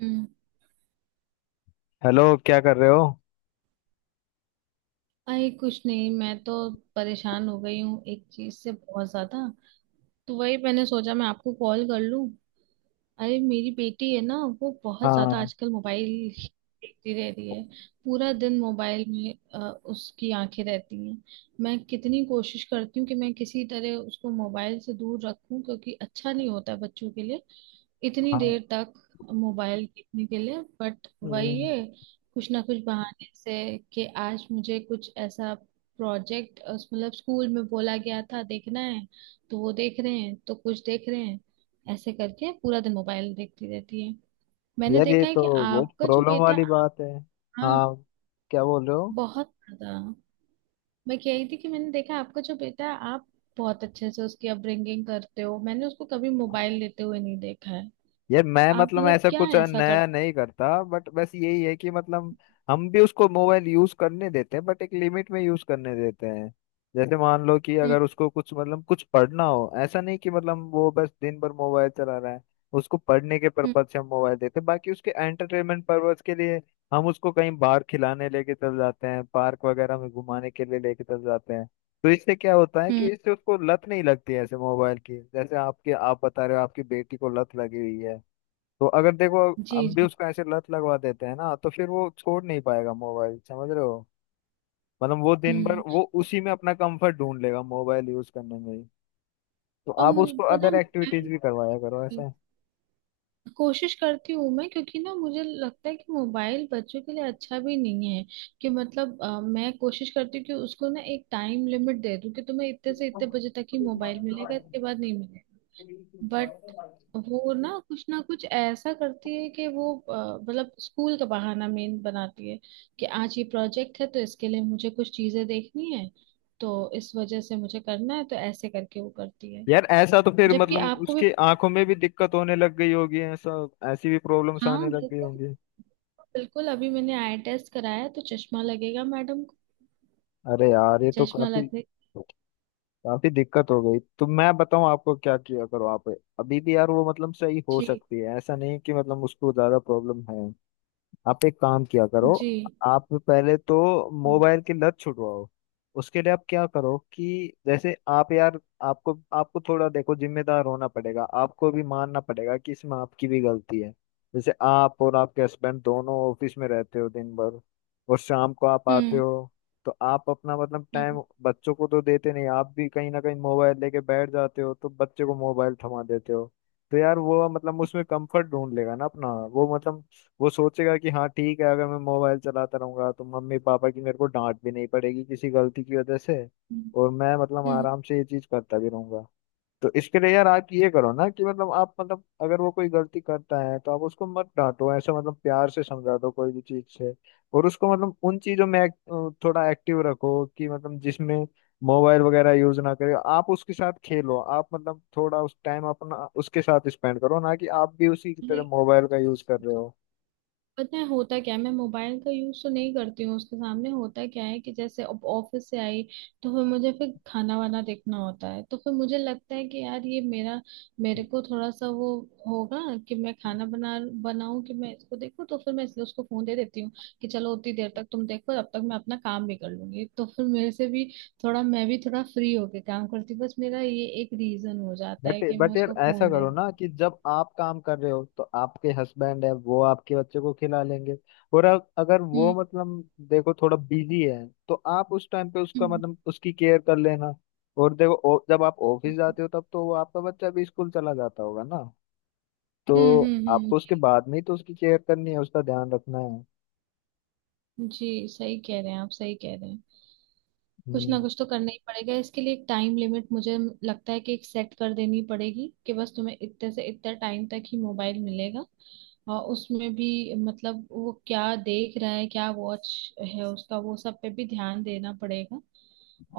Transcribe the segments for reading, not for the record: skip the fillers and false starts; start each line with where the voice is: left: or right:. right: हम्म,
left: hello, क्या कर रहे हो?
right: अरे कुछ नहीं, मैं तो परेशान हो गई हूँ एक चीज से बहुत ज्यादा। तो वही मैंने सोचा मैं आपको कॉल कर लूं। अरे, मेरी बेटी है ना, वो बहुत ज्यादा
left: हाँ।
right: आजकल मोबाइल देखती रह रही है। पूरा दिन मोबाइल में उसकी आंखें रहती हैं। मैं कितनी कोशिश करती हूँ कि मैं किसी तरह उसको मोबाइल से दूर रखूं, क्योंकि अच्छा नहीं होता है बच्चों के लिए इतनी
left: हाँ।
right: देर तक मोबाइल देखने के लिए, बट वही
left: हम्म,
right: है, कुछ ना कुछ बहाने से, कि आज मुझे कुछ ऐसा प्रोजेक्ट, मतलब स्कूल में बोला गया था, देखना है। तो वो देख रहे हैं तो कुछ देख रहे हैं, ऐसे करके पूरा दिन मोबाइल देखती रहती है। मैंने
left: यार ये
right: देखा है
left: तो
right: कि
left: बहुत
right: आपका जो
left: प्रॉब्लम
right: बेटा।
left: वाली बात है।
right: हाँ।
left: हाँ, क्या बोल रहे हो?
right: बहुत ज्यादा। मैं कह रही थी कि मैंने देखा, आपका जो बेटा है, आप बहुत अच्छे से उसकी अपब्रिंगिंग करते हो, मैंने उसको कभी मोबाइल लेते हुए नहीं देखा है।
left: यार
right: तो
left: मैं
right: आप
left: मतलब
right: मतलब
left: ऐसा
right: क्या
left: कुछ
right: ऐसा
left: नया
right: करते।
left: नहीं करता बट बस यही है कि मतलब हम भी उसको मोबाइल यूज करने देते हैं बट एक लिमिट में यूज करने देते हैं। जैसे मान लो कि अगर उसको कुछ मतलब कुछ पढ़ना हो, ऐसा नहीं कि मतलब वो बस दिन भर मोबाइल चला रहा है। उसको पढ़ने के
right: हम्म,
left: पर्पज से हम मोबाइल देते हैं, बाकी उसके एंटरटेनमेंट पर्पज के लिए हम उसको कहीं बाहर खिलाने लेके चल जाते हैं, पार्क वगैरह में घुमाने के लिए लेके चल जाते हैं। तो इससे क्या होता है कि
right: हम्म।
left: इससे उसको लत नहीं लगती है ऐसे मोबाइल की। जैसे आपके आप बता रहे हो आपकी बेटी को लत लगी हुई है। तो अगर देखो
right: जी,
left: हम भी
right: जी।
left: उसको ऐसे लत लगवा देते हैं ना तो फिर वो छोड़ नहीं पाएगा मोबाइल, समझ रहे हो? मतलब वो दिन भर
right: हम्म।
left: वो उसी में अपना कंफर्ट ढूंढ लेगा, मोबाइल यूज करने में ही। तो
right: और
left: आप
right: मुझे
left: उसको
right: पता है
left: अदर एक्टिविटीज
right: मोबाइल,
left: भी करवाया करो ऐसा।
right: कोशिश करती हूँ मैं, क्योंकि ना मुझे लगता है कि मोबाइल बच्चों के लिए अच्छा भी नहीं है। कि मतलब मैं कोशिश करती हूँ कि उसको ना एक टाइम लिमिट दे दूँ, कि तुम्हें इतने से इतने बजे तक ही मोबाइल मिलेगा, इसके बाद नहीं मिलेगा। बट वो ना कुछ ऐसा करती है कि वो मतलब स्कूल का बहाना मेन बनाती है। कि आज ये प्रोजेक्ट है, तो इसके लिए मुझे कुछ चीजें देखनी है, तो इस वजह से मुझे करना है, तो ऐसे करके वो करती है।
left: यार ऐसा तो फिर
right: जबकि
left: मतलब
right: आपको भी।
left: उसकी आंखों में भी दिक्कत होने लग गई होगी, ऐसा ऐसी भी प्रॉब्लम्स आने
right: हाँ,
left: लग गई
right: बिल्कुल।
left: होंगी।
right: बिल्कुल, अभी मैंने आई टेस्ट कराया तो चश्मा लगेगा मैडम को।
left: अरे यार ये तो
right: चश्मा
left: काफी
right: लगने।
left: काफी दिक्कत हो गई। तो मैं बताऊं आपको क्या किया करो आप। अभी भी यार वो मतलब सही हो
right: जी,
left: सकती है, ऐसा नहीं कि मतलब उसको ज्यादा प्रॉब्लम है। आप एक काम किया करो,
right: जी।
left: आप पहले तो
right: हम्म,
left: मोबाइल की लत छुड़वाओ। उसके लिए आप क्या करो कि जैसे आप यार आपको आपको थोड़ा देखो जिम्मेदार होना पड़ेगा, आपको भी मानना पड़ेगा कि इसमें आपकी भी गलती है। जैसे आप और आपके हस्बैंड दोनों ऑफिस में रहते हो दिन भर और शाम को आप आते हो, तो आप अपना मतलब टाइम
right: हम्म,
left: बच्चों को तो देते नहीं, आप भी कहीं ना कहीं मोबाइल लेके बैठ जाते हो तो बच्चे को मोबाइल थमा देते हो। तो यार वो मतलब उसमें कंफर्ट ढूंढ लेगा ना अपना, वो मतलब वो सोचेगा कि हाँ ठीक है अगर मैं मोबाइल चलाता रहूंगा तो मम्मी पापा की मेरे को डांट भी नहीं पड़ेगी किसी गलती की वजह से
right: हम्म,
left: और मैं मतलब
right: हम्म।
left: आराम से ये चीज करता भी रहूंगा। तो इसके लिए यार आप ये करो ना कि मतलब आप मतलब अगर वो कोई गलती करता है तो आप उसको मत डांटो, ऐसा मतलब प्यार से समझा दो कोई भी चीज से। और उसको मतलब उन चीजों में थोड़ा एक्टिव रखो कि मतलब जिसमें मोबाइल वगैरह यूज ना करे। आप उसके साथ खेलो, आप मतलब थोड़ा उस टाइम अपना उसके साथ स्पेंड करो, ना कि आप भी उसी की तरह मोबाइल का यूज कर रहे हो।
right: पता है होता क्या है, मैं मोबाइल का यूज तो नहीं करती हूँ उसके सामने। होता क्या है कि जैसे अब ऑफिस से आई, तो फिर मुझे फिर खाना वाना देखना होता है, तो फिर मुझे लगता है कि यार ये मेरा, मेरे को थोड़ा सा वो होगा, कि मैं खाना बना बनाऊं कि मैं इसको देखूं, तो फिर मैं इसलिए उसको फोन दे देती हूँ, कि चलो उतनी देर तक तुम देखो, तब तक मैं अपना काम भी कर लूंगी, तो फिर मेरे से भी थोड़ा, मैं भी थोड़ा फ्री होके काम करती हूँ। बस मेरा ये एक रीजन हो जाता
left: बट
right: है कि मैं
left: बट यार
right: उसको
left: ऐसा
right: फोन दे
left: करो
right: देती
left: ना कि जब आप काम कर रहे हो तो आपके हस्बैंड है वो आपके बच्चे को खिला लेंगे। और अगर
right: हूँ। हम्म,
left: वो मतलब देखो थोड़ा बिजी है तो आप उस टाइम पे उसका
right: हम्म,
left: मतलब उसकी केयर कर लेना। और देखो जब आप ऑफिस जाते हो तब तो वो आपका बच्चा भी स्कूल चला जाता होगा ना, तो
right: हम्म, हम्म, हम्म।
left: आपको उसके बाद में ही तो उसकी केयर करनी है, उसका ध्यान रखना है।
right: जी, सही कह रहे हैं आप, सही कह रहे हैं। कुछ
left: हम्म।
right: ना कुछ तो करना ही पड़ेगा इसके लिए, एक टाइम लिमिट मुझे लगता है कि एक सेट कर देनी पड़ेगी, कि बस तुम्हें इतने से इतना टाइम तक ही मोबाइल मिलेगा। और उसमें भी मतलब वो क्या देख रहा है, क्या वॉच है उसका, वो सब पे भी ध्यान देना पड़ेगा।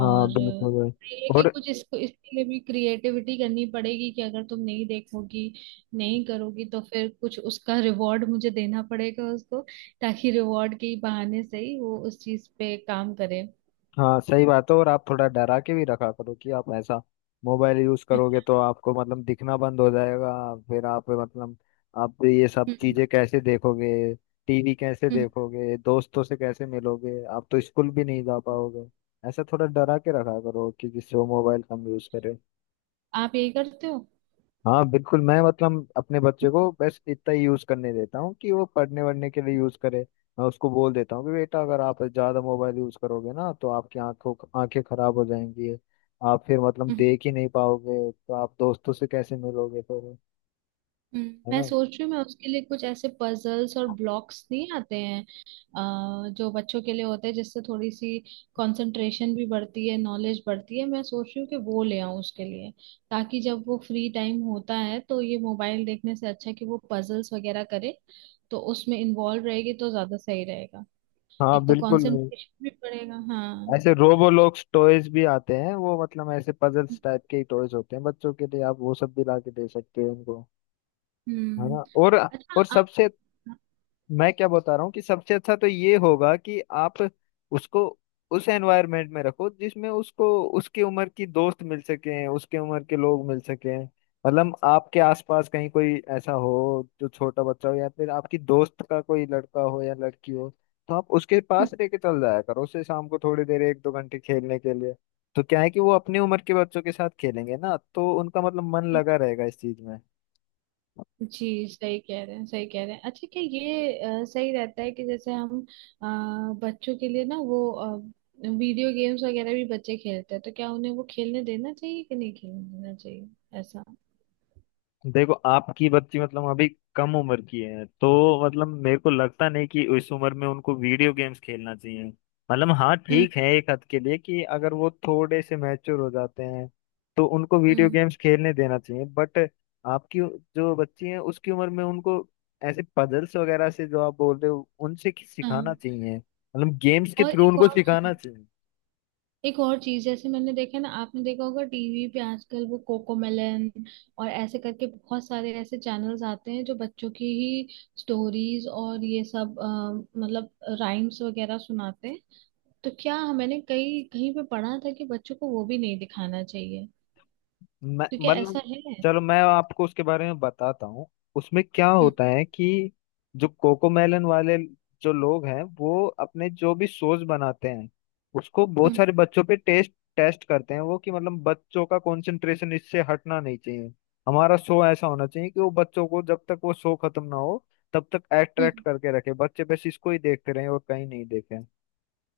left: हाँ
right: और
left: बिल्कुल भाई।
right: ये है कि
left: और
right: कुछ इसको, इसके लिए भी क्रिएटिविटी करनी पड़ेगी, कि अगर तुम नहीं देखोगी नहीं करोगी, तो फिर कुछ उसका रिवॉर्ड मुझे देना पड़ेगा उसको, ताकि रिवॉर्ड के ही बहाने से ही वो उस चीज पे काम करे।
left: हाँ सही बात है। और आप थोड़ा डरा के भी रखा करो कि आप ऐसा मोबाइल यूज करोगे तो आपको मतलब दिखना बंद हो जाएगा। फिर आप मतलब आप ये सब
right: हम्म,
left: चीजें कैसे देखोगे, टीवी कैसे
right: हम्म।
left: देखोगे, दोस्तों से कैसे मिलोगे, आप तो स्कूल भी नहीं जा पाओगे। ऐसा थोड़ा डरा के रखा करो कि जिससे वो मोबाइल कम यूज करे।
right: आप यही करते हो?
left: हाँ बिल्कुल, मैं मतलब अपने बच्चे को बस इतना ही यूज करने देता हूँ कि वो पढ़ने वढ़ने के लिए यूज करे। मैं उसको बोल देता हूँ कि बेटा अगर आप ज्यादा मोबाइल यूज करोगे ना तो आपकी आंखों आंखें खराब हो जाएंगी। आप फिर मतलब देख ही नहीं पाओगे तो आप दोस्तों से कैसे मिलोगे फिर, है
right: मैं
left: ना?
right: सोच रही हूँ, मैं उसके लिए कुछ ऐसे पजल्स और ब्लॉक्स नहीं आते हैं जो बच्चों के लिए होते हैं, जिससे थोड़ी सी कंसंट्रेशन भी बढ़ती है, नॉलेज बढ़ती है, मैं सोच रही हूँ कि वो ले आऊँ उसके लिए, ताकि जब वो फ्री टाइम होता है तो ये मोबाइल देखने से अच्छा है कि वो पजल्स वगैरह करे, तो उसमें इन्वॉल्व रहेगी तो ज्यादा सही रहेगा।
left: हाँ
right: एक तो
left: बिल्कुल।
right: कंसंट्रेशन भी बढ़ेगा, हाँ।
left: ऐसे रोबोलॉक्स टॉयज भी आते हैं, वो मतलब ऐसे पजल्स टाइप के ही टॉयज होते हैं बच्चों के लिए। आप वो सब भी ला के दे सकते हो उनको, है
right: हम्म।
left: ना? और
right: अच्छा।
left: सबसे मैं क्या बता रहा हूँ कि सबसे अच्छा तो ये होगा कि आप उसको उस एनवायरनमेंट में रखो जिसमें उसको उसकी उम्र की दोस्त मिल सके, उसके उम्र के लोग मिल सके। मतलब आपके आसपास कहीं कोई ऐसा हो जो छोटा बच्चा हो या फिर आपकी दोस्त का कोई लड़का हो या लड़की हो, तो आप उसके
right: आप।
left: पास लेके चल जाया करो उसे शाम को थोड़ी देर एक दो घंटे खेलने के लिए। तो क्या है कि वो अपनी उम्र के बच्चों के साथ खेलेंगे ना तो उनका मतलब मन लगा रहेगा इस चीज में।
right: जी, सही कह रहे हैं, सही कह रहे हैं। अच्छा, क्या ये सही रहता है कि जैसे हम अ, बच्चों के लिए ना वो वीडियो गेम्स वगैरह भी बच्चे खेलते हैं, तो क्या उन्हें वो खेलने देना चाहिए कि नहीं खेलने देना चाहिए? ऐसा।
left: देखो आपकी बच्ची मतलब अभी कम उम्र की है तो मतलब मेरे को लगता नहीं कि इस उम्र में उनको वीडियो गेम्स खेलना चाहिए। मतलब हाँ
right: हम्म,
left: ठीक है एक हद के लिए कि अगर वो थोड़े से मैच्योर हो जाते हैं तो उनको वीडियो
right: हम्म,
left: गेम्स खेलने देना चाहिए, बट आपकी जो बच्ची है उसकी उम्र में उनको ऐसे पजल्स वगैरह से जो आप बोल रहे हो उनसे सिखाना
right: हाँ।
left: चाहिए, मतलब गेम्स के
right: और
left: थ्रू
right: एक
left: उनको
right: और चीज,
left: सिखाना।
right: एक और चीज, जैसे मैंने देखा ना, आपने देखा होगा टीवी पे आजकल वो कोकोमेलन और ऐसे करके बहुत सारे ऐसे चैनल्स आते हैं जो बच्चों की ही स्टोरीज और ये सब मतलब राइम्स वगैरह सुनाते हैं। तो क्या, मैंने कहीं कहीं पे पढ़ा था कि बच्चों को वो भी नहीं दिखाना चाहिए,
left: मैं
right: तो क्या
left: मतलब
right: ऐसा है?
left: चलो मैं आपको उसके बारे में बताता हूँ। उसमें क्या
right: हम्म,
left: होता है कि जो कोकोमेलन वाले जो लोग हैं वो अपने जो भी सोस बनाते हैं उसको बहुत
right: हम्म,
left: सारे बच्चों पे टेस्ट टेस्ट करते हैं वो कि मतलब बच्चों का कंसंट्रेशन इससे हटना नहीं चाहिए। हमारा शो ऐसा होना चाहिए कि वो बच्चों को जब तक वो शो खत्म ना हो तब तक अट्रैक्ट
right: हम्म।
left: करके रखे, बच्चे बस इसको ही देखते रहे और कहीं नहीं देखे,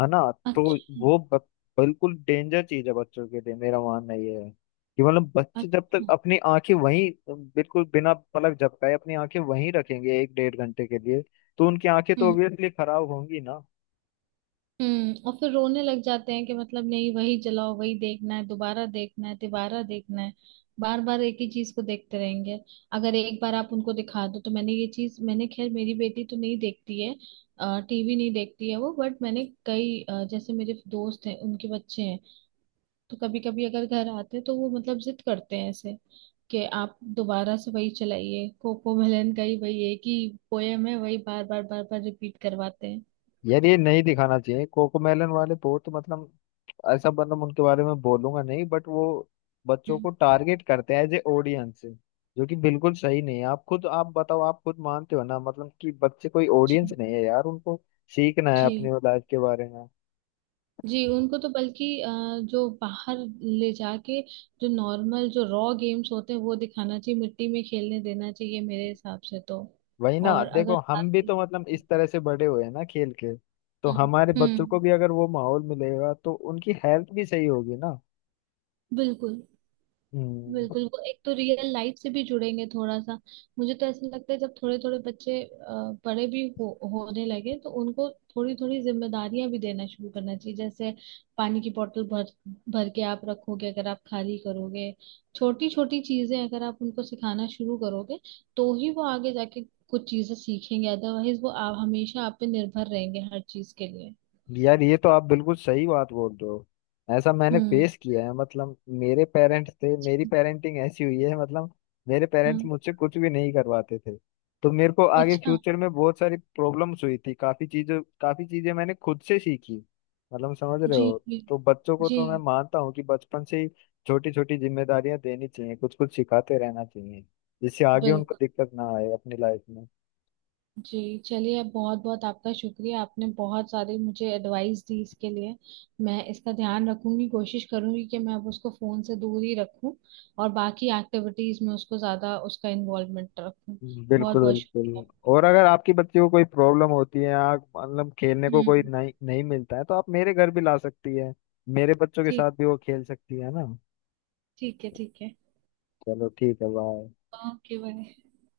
left: है ना? तो
right: अच्छा।
left: वो ब- बिल्कुल डेंजर चीज है बच्चों के लिए। मेरा मानना ये है कि मतलब बच्चे जब तक
right: अच्छा।
left: अपनी आंखें वहीं बिल्कुल बिना पलक झपकाए अपनी आंखें वहीं रखेंगे एक डेढ़ घंटे के लिए तो उनकी आंखें तो
right: हम्म,
left: ऑब्वियसली खराब होंगी ना।
right: हम्म। और फिर रोने लग जाते हैं, कि मतलब नहीं, वही चलाओ, वही देखना है, दोबारा देखना है, तिबारा देखना है, बार बार एक ही चीज को देखते रहेंगे अगर एक बार आप उनको दिखा दो। तो मैंने ये चीज, मैंने खैर, मेरी बेटी तो नहीं देखती है टीवी, नहीं देखती है वो, बट मैंने कई जैसे मेरे दोस्त हैं, उनके बच्चे हैं, तो कभी कभी अगर घर आते हैं तो वो मतलब जिद करते हैं ऐसे, कि आप दोबारा से वही चलाइए, कोको मेलन का ही वही एक ही पोयम है, वही बार बार बार बार रिपीट करवाते हैं।
left: यार ये नहीं दिखाना चाहिए, कोकोमेलन वाले बहुत मतलब ऐसा मतलब उनके बारे में बोलूंगा नहीं बट वो बच्चों
right: हम्म,
left: को टारगेट करते हैं एज ए ऑडियंस, जो कि बिल्कुल सही नहीं है। आप खुद आप बताओ, आप खुद मानते हो ना मतलब कि बच्चे कोई
right: जी,
left: ऑडियंस नहीं है यार, उनको सीखना है अपनी
right: जी।
left: लाइफ के बारे में।
right: जी, उनको तो बल्कि जो बाहर ले जाके जो नॉर्मल, जो रॉ गेम्स होते हैं वो दिखाना चाहिए, मिट्टी में खेलने देना चाहिए मेरे हिसाब से तो।
left: वही ना
right: और अगर
left: देखो
right: साथ
left: हम भी
right: में-।
left: तो मतलब इस तरह से बड़े हुए हैं ना खेल के, तो
right: हम्म,
left: हमारे बच्चों को
right: हम्म,
left: भी अगर वो माहौल मिलेगा तो उनकी हेल्थ भी सही होगी ना।
right: बिल्कुल।
left: हम्म।
right: बिल्कुल, वो एक तो रियल लाइफ से भी जुड़ेंगे थोड़ा सा। मुझे तो ऐसा लगता है जब थोड़े थोड़े बच्चे बड़े भी हो होने लगे, तो उनको थोड़ी थोड़ी जिम्मेदारियां भी देना शुरू करना चाहिए, जैसे पानी की बोतल भर भर के आप रखोगे, अगर आप खाली करोगे, छोटी छोटी चीजें अगर आप उनको सिखाना शुरू करोगे तो ही वो आगे जाके कुछ चीजें सीखेंगे, अदरवाइज वो आप हमेशा आप पे निर्भर रहेंगे हर चीज के लिए।
left: यार ये तो आप बिल्कुल सही बात बोल रहे हो। ऐसा मैंने
right: हम्म,
left: फेस किया है मतलब मेरे पेरेंट्स थे, मेरी पेरेंटिंग ऐसी हुई है मतलब मेरे पेरेंट्स
right: हाँ,
left: मुझसे कुछ भी नहीं करवाते थे, तो मेरे को आगे
right: अच्छा,
left: फ्यूचर में बहुत सारी प्रॉब्लम्स हुई थी। काफी चीजें मैंने खुद से सीखी, मतलब समझ रहे
right: जी,
left: हो।
right: जी,
left: तो बच्चों को
right: जी,
left: तो मैं मानता हूँ कि बचपन से ही छोटी छोटी जिम्मेदारियां देनी चाहिए, कुछ कुछ सिखाते रहना चाहिए, जिससे आगे उनको
right: बिल्कुल,
left: दिक्कत ना आए अपनी लाइफ में।
right: जी। चलिए, बहुत बहुत आपका शुक्रिया, आपने बहुत सारी मुझे एडवाइस दी इसके लिए। मैं इसका ध्यान रखूंगी, कोशिश करूंगी कि मैं अब उसको फोन से दूर ही रखूं और बाकी एक्टिविटीज में उसको ज्यादा उसका इन्वॉल्वमेंट रखूं। बहुत
left: बिल्कुल
right: बहुत शुक्रिया।
left: बिल्कुल। और अगर आपकी बच्ची को कोई प्रॉब्लम होती है या मतलब खेलने को कोई
right: हम्म।
left: नहीं नहीं मिलता है तो आप मेरे घर भी ला सकती है, मेरे बच्चों के साथ
right: ठीक,
left: भी वो खेल सकती है ना।
right: ठीक है, ठीक है।
left: चलो ठीक है, बाय।
right: Okay, bye.